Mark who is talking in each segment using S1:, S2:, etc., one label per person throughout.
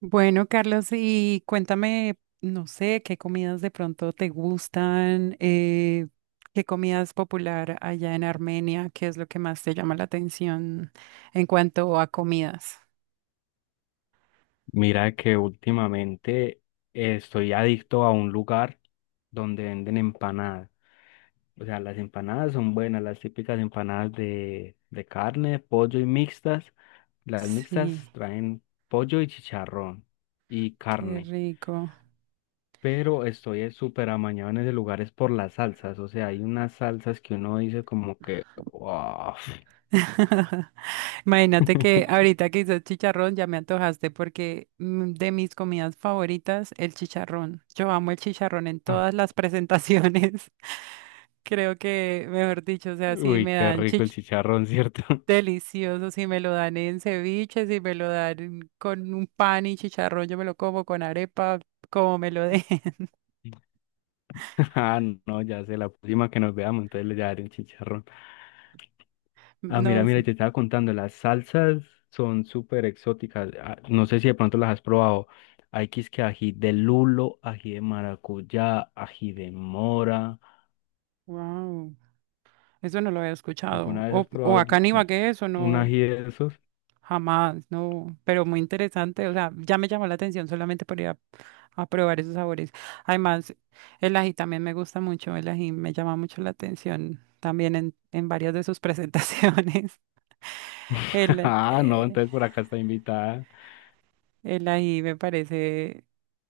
S1: Bueno, Carlos, y cuéntame, no sé, qué comidas de pronto te gustan, qué comida es popular allá en Armenia, qué es lo que más te llama la atención en cuanto a comidas.
S2: Mira que últimamente estoy adicto a un lugar donde venden empanadas. O sea, las empanadas son buenas, las típicas empanadas de carne, pollo y mixtas. Las
S1: Sí,
S2: mixtas traen pollo y chicharrón y
S1: qué
S2: carne.
S1: rico.
S2: Pero estoy súper amañado en ese lugar es por las salsas. O sea, hay unas salsas que uno dice como que, wow.
S1: Imagínate que ahorita que hice chicharrón ya me antojaste porque de mis comidas favoritas, el chicharrón. Yo amo el chicharrón en
S2: Ah,
S1: todas las presentaciones. Creo que, mejor dicho, o sea, si
S2: Uy,
S1: me
S2: qué
S1: dan
S2: rico el
S1: chicharrón.
S2: chicharrón, ¿cierto?
S1: Delicioso, si me lo dan en ceviche, si me lo dan con un pan y chicharrón, yo me lo como con arepa, como me lo den.
S2: Ah, no, ya sé, la próxima que nos veamos, entonces le daré un chicharrón. Ah, mira,
S1: No
S2: mira, y
S1: sé.
S2: te estaba contando, las salsas son súper exóticas. No sé si de pronto las has probado. Hay que es que ají de lulo, ají de maracuyá, ají de mora.
S1: Wow. Eso no lo había escuchado.
S2: ¿Alguna vez has
S1: O
S2: probado
S1: acá en
S2: un
S1: Ibagué, eso
S2: un
S1: no,
S2: ají de esos?
S1: jamás, no. Pero muy interesante. O sea, ya me llamó la atención solamente por ir a probar esos sabores. Además, el ají también me gusta mucho. El ají me llama mucho la atención también en varias de sus presentaciones. El,
S2: Ah, no,
S1: eh,
S2: entonces por acá está invitada.
S1: El ají me parece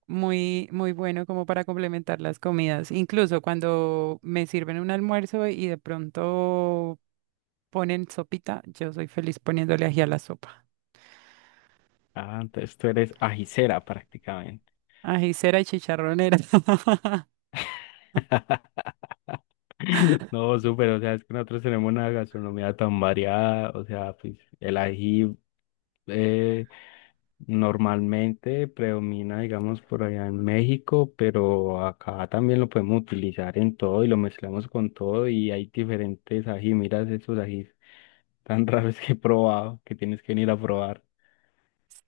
S1: muy, muy bueno como para complementar las comidas. Incluso cuando me sirven un almuerzo y de pronto ponen sopita, yo soy feliz poniéndole ají a la sopa.
S2: Ah, entonces tú eres ajicera prácticamente.
S1: Ajicera y chicharronera.
S2: No, súper, o sea, es que nosotros tenemos una gastronomía tan variada, o sea, pues el ají eh, normalmente predomina, digamos, por allá en México, pero acá también lo podemos utilizar en todo y lo mezclamos con todo y hay diferentes ají, miras esos ajís tan raros que he probado, que tienes que venir a probar.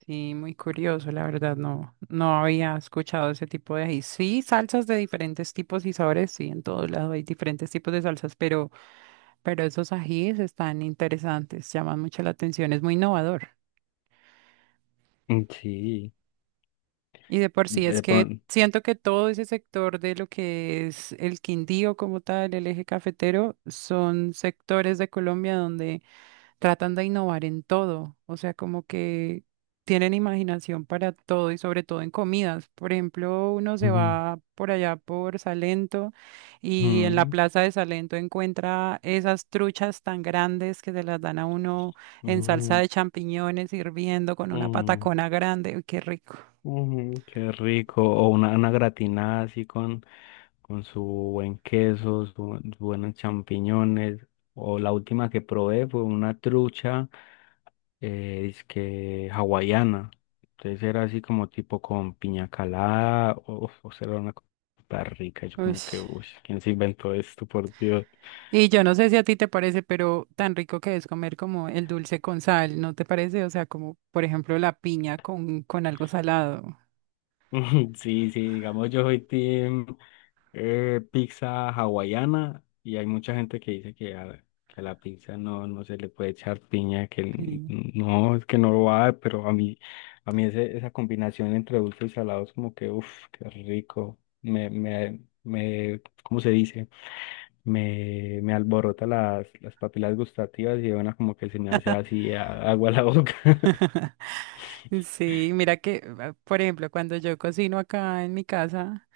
S1: Sí, muy curioso, la verdad, no, no había escuchado ese tipo de ají. Sí, salsas de diferentes tipos y sabores, sí, en todos lados hay diferentes tipos de salsas, pero esos ajíes están interesantes, llaman mucho la atención, es muy innovador.
S2: Mm, sí,
S1: Y de por sí es
S2: de
S1: que
S2: pronto.
S1: siento que todo ese sector de lo que es el Quindío como tal, el eje cafetero, son sectores de Colombia donde tratan de innovar en todo. O sea, como que tienen imaginación para todo y sobre todo en comidas. Por ejemplo, uno se
S2: Mm,
S1: va por allá por Salento y en la
S2: mm,
S1: plaza de Salento encuentra esas truchas tan grandes que se las dan a uno en salsa
S2: mm,
S1: de champiñones hirviendo con una
S2: mm.
S1: patacona grande. Uy, qué rico.
S2: Mm, qué rico. O una gratinada así con su buen queso, sus buenos champiñones. O la última que probé fue una trucha que hawaiana. Entonces era así como tipo con piña calada. O sea, era una cosa súper rica. Yo
S1: Uy.
S2: como que, uy, ¿quién se inventó esto, por Dios?
S1: Y yo no sé si a ti te parece, pero tan rico que es comer como el dulce con sal, ¿no te parece? O sea, como por ejemplo la piña con algo salado.
S2: Sí, sí, digamos, yo soy team. Pizza hawaiana y hay mucha gente que dice que a la pizza no, no se le puede echar piña, que
S1: Sí.
S2: no, es que no lo va, pero a mí esa combinación entre dulce y salado es como que, uff, qué rico, me, ¿cómo se dice? Me alborota las papilas gustativas y bueno, como que se me hace así agua a la boca,
S1: Sí, mira que, ah, por ejemplo, cuando yo cocino acá en mi casa,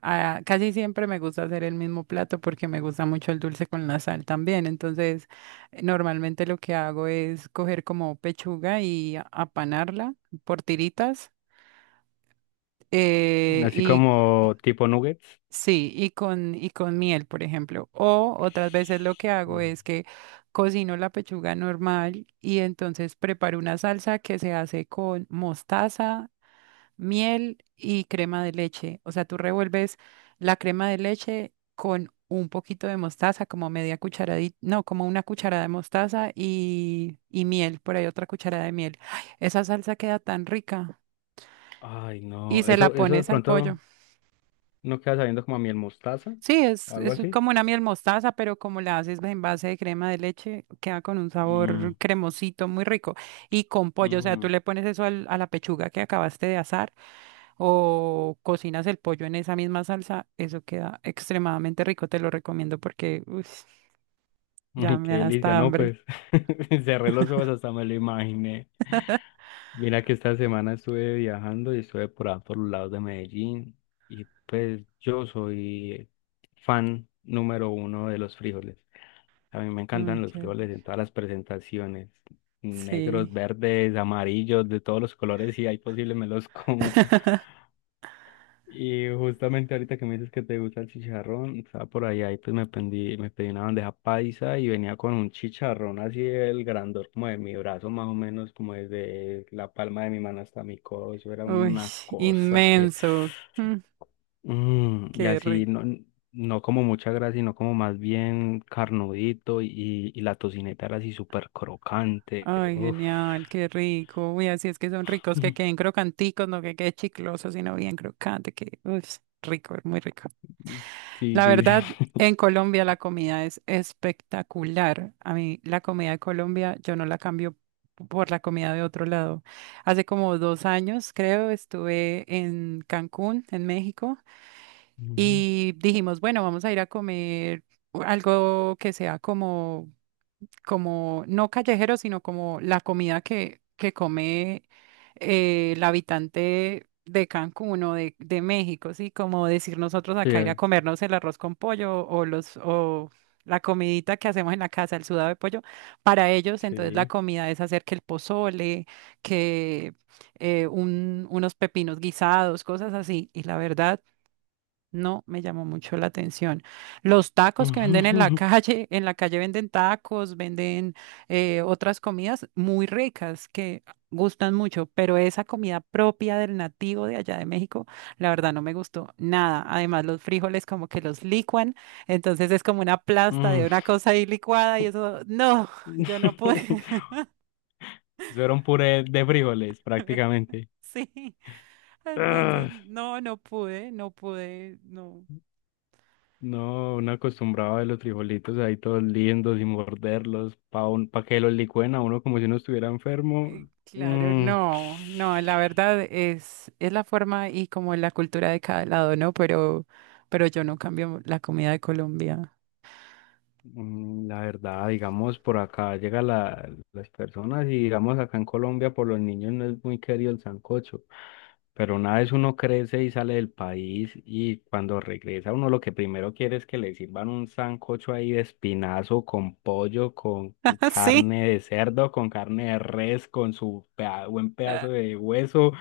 S1: ah, casi siempre me gusta hacer el mismo plato porque me gusta mucho el dulce con la sal también. Entonces, normalmente lo que hago es coger como pechuga y apanarla por tiritas.
S2: así
S1: eh,
S2: como tipo nuggets.
S1: Sí, y con, miel, por ejemplo. O otras veces lo que hago
S2: Mm.
S1: es que cocino la pechuga normal y entonces preparo una salsa que se hace con mostaza, miel y crema de leche. O sea, tú revuelves la crema de leche con un poquito de mostaza, como media cucharadita, no, como una cucharada de mostaza y miel, por ahí otra cucharada de miel. ¡Ay! Esa salsa queda tan rica.
S2: Ay,
S1: Y
S2: no,
S1: se la
S2: eso de
S1: pones al pollo.
S2: pronto... No queda sabiendo como a miel mostaza
S1: Sí, es,
S2: o algo
S1: es
S2: así.
S1: como una miel mostaza, pero como la haces en base de crema de leche, queda con un
S2: Mm,
S1: sabor cremosito muy rico. Y con pollo, o sea, tú
S2: mm,
S1: le pones eso a la pechuga que acabaste de asar o cocinas el pollo en esa misma salsa, eso queda extremadamente rico, te lo recomiendo porque uy, ya
S2: qué
S1: me da
S2: delicia,
S1: hasta
S2: ¿no?
S1: hambre.
S2: Pues cerré los ojos hasta me lo imaginé. Mira que esta semana estuve viajando y estuve por ahí por los lados de Medellín y pues yo soy fan número uno de los frijoles. A mí me encantan
S1: Uy,
S2: los
S1: qué
S2: frijoles en
S1: rico.
S2: todas las presentaciones,
S1: Sí,
S2: negros, verdes, amarillos, de todos los colores, si hay posible me los como. Y justamente ahorita que me dices que te gusta el chicharrón, estaba por allá y pues me pedí una bandeja paisa y venía con un chicharrón así el grandor como de mi brazo más o menos, como desde la palma de mi mano hasta mi codo, eso era
S1: uy,
S2: una cosa que...
S1: inmenso. Mm,
S2: Mm, y
S1: qué
S2: así,
S1: rico.
S2: no, no como mucha grasa, sino como más bien carnudito y la tocineta era así súper crocante.
S1: Ay,
S2: Uf.
S1: genial, qué rico. Uy, así es que son ricos, que queden crocanticos, no que quede chicloso, sino bien crocante, que uy, rico, muy rico.
S2: Sí,
S1: La
S2: sí,
S1: verdad,
S2: sí.
S1: en Colombia la comida es espectacular. A mí la comida de Colombia, yo no la cambio por la comida de otro lado. Hace como 2 años, creo, estuve en Cancún, en México,
S2: Ujú.
S1: y dijimos, bueno, vamos a ir a comer algo que sea como, no callejero, sino como la comida que come el habitante de Cancún o de México, ¿sí? Como decir nosotros acá ir a
S2: Sí,
S1: comernos el arroz con pollo o la comidita que hacemos en la casa, el sudado de pollo, para ellos entonces la
S2: sí.
S1: comida es hacer que el pozole, que unos pepinos guisados, cosas así, y la verdad no me llamó mucho la atención. Los tacos que venden en la calle, en la calle venden tacos, venden otras comidas muy ricas que gustan mucho, pero esa comida propia del nativo de allá de México, la verdad no me gustó nada. Además, los frijoles como que los licuan, entonces es como una plasta de
S2: Mm.
S1: una cosa ahí licuada y eso, no, yo no pude.
S2: Eso era un puré de frijoles, prácticamente.
S1: Sí, entonces
S2: Ugh.
S1: no, no pude, no pude, no.
S2: No, uno acostumbraba a los frijolitos ahí todos lindos y morderlos para que los licuen a uno como si uno estuviera enfermo.
S1: Claro,
S2: Mm.
S1: no, no, la verdad es la forma y como la cultura de cada lado, ¿no? Pero yo no cambio la comida de Colombia.
S2: Mm, la verdad, digamos, por acá llegan las personas y digamos acá en Colombia por los niños no es muy querido el sancocho, pero una vez uno crece y sale del país y cuando regresa uno lo que primero quiere es que le sirvan un sancocho ahí de espinazo con pollo, con
S1: Sí,
S2: carne de cerdo, con carne de res, con su buen pedazo
S1: ah,
S2: de hueso,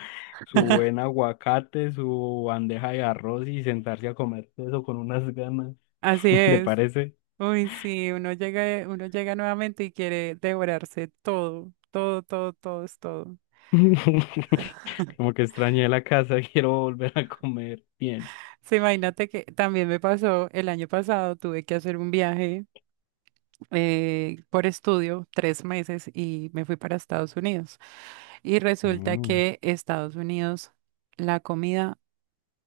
S2: su buen aguacate, su bandeja de arroz y sentarse a comer eso con unas ganas,
S1: así
S2: ¿te
S1: es.
S2: parece?
S1: Uy, sí, uno llega nuevamente y quiere devorarse todo, todo, todo, todo, es todo.
S2: Como que extrañé la casa, quiero volver a comer bien.
S1: Sí, imagínate que también me pasó el año pasado, tuve que hacer un viaje. Por estudio 3 meses y me fui para Estados Unidos. Y resulta
S2: Mm,
S1: que Estados Unidos, la comida,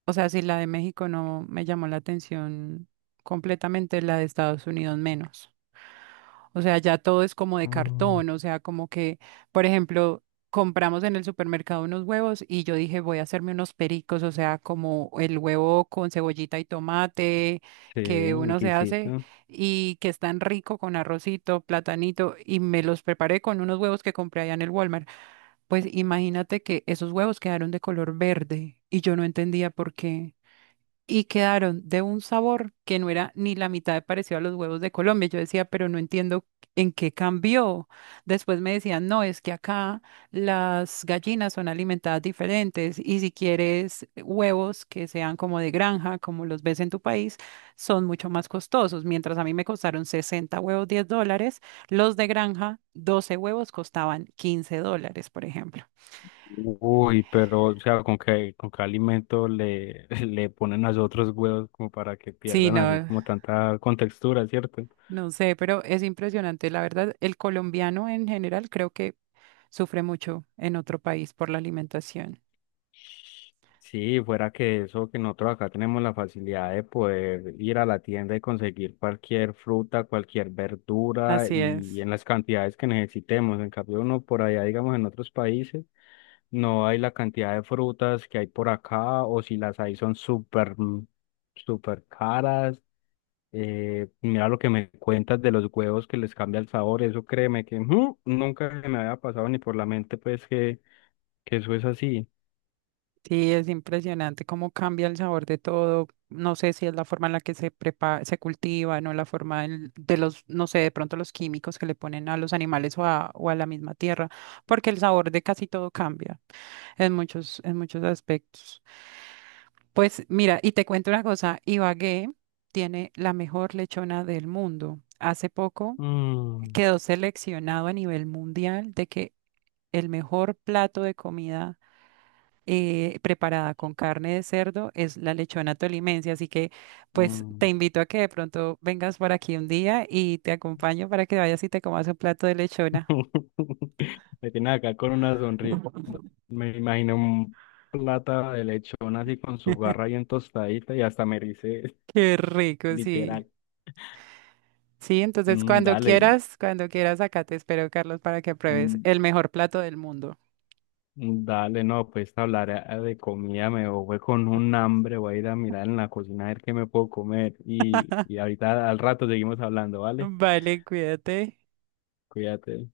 S1: o sea, si la de México no me llamó la atención completamente, la de Estados Unidos menos. O sea, ya todo es como de
S2: mm.
S1: cartón, o sea, como que, por ejemplo, compramos en el supermercado unos huevos y yo dije, voy a hacerme unos pericos, o sea, como el huevo con cebollita y tomate
S2: Sí,
S1: que
S2: un
S1: uno se hace
S2: exquisito.
S1: y que es tan rico con arrocito, platanito y me los preparé con unos huevos que compré allá en el Walmart. Pues imagínate que esos huevos quedaron de color verde y yo no entendía por qué y quedaron de un sabor que no era ni la mitad de parecido a los huevos de Colombia. Yo decía, pero no entiendo en qué cambió. Después me decían, no, es que acá las gallinas son alimentadas diferentes y si quieres huevos que sean como de granja, como los ves en tu país, son mucho más costosos. Mientras a mí me costaron 60 huevos $10, los de granja, 12 huevos costaban $15, por ejemplo.
S2: Uy, pero, o sea, con qué alimento le, le ponen a los otros huevos como para que
S1: Sí,
S2: pierdan así
S1: no.
S2: como tanta contextura, ¿cierto?
S1: No sé, pero es impresionante. La verdad, el colombiano en general creo que sufre mucho en otro país por la alimentación.
S2: Sí, fuera que eso, que nosotros acá tenemos la facilidad de poder ir a la tienda y conseguir cualquier fruta, cualquier verdura
S1: Así es.
S2: y en las cantidades que necesitemos. En cambio, uno por allá, digamos, en otros países, no hay la cantidad de frutas que hay por acá o si las hay son súper, mm, súper caras. Mira lo que me cuentas de los huevos que les cambia el sabor, eso créeme que mm, nunca se me había pasado ni por la mente, pues que eso es así.
S1: Sí, es impresionante cómo cambia el sabor de todo. No sé si es la forma en la que se prepara, se cultiva, no la forma de los, no sé, de pronto los químicos que le ponen a los animales o a, la misma tierra, porque el sabor de casi todo cambia en muchos aspectos. Pues mira, y te cuento una cosa, Ibagué tiene la mejor lechona del mundo. Hace poco
S2: Mm.
S1: quedó seleccionado a nivel mundial de que el mejor plato de comida preparada con carne de cerdo es la lechona tolimense. Así que pues te
S2: Mm.
S1: invito a que de pronto vengas por aquí un día y te acompaño para que vayas y te comas un plato de lechona.
S2: Me tiene acá con una sonrisa. Me imagino un plata de lechón así con su garra bien tostadita y hasta me dice
S1: Qué rico, sí.
S2: literal.
S1: Sí, entonces
S2: Mm, dale,
S1: cuando quieras, acá te espero, Carlos, para que pruebes
S2: mm,
S1: el mejor plato del mundo.
S2: mm, dale, no, pues hablar de comida, me voy con un hambre, voy a ir a mirar en la cocina a ver qué me puedo comer. Y ahorita al rato seguimos hablando, ¿vale?
S1: Vale, cuídate.
S2: Cuídate.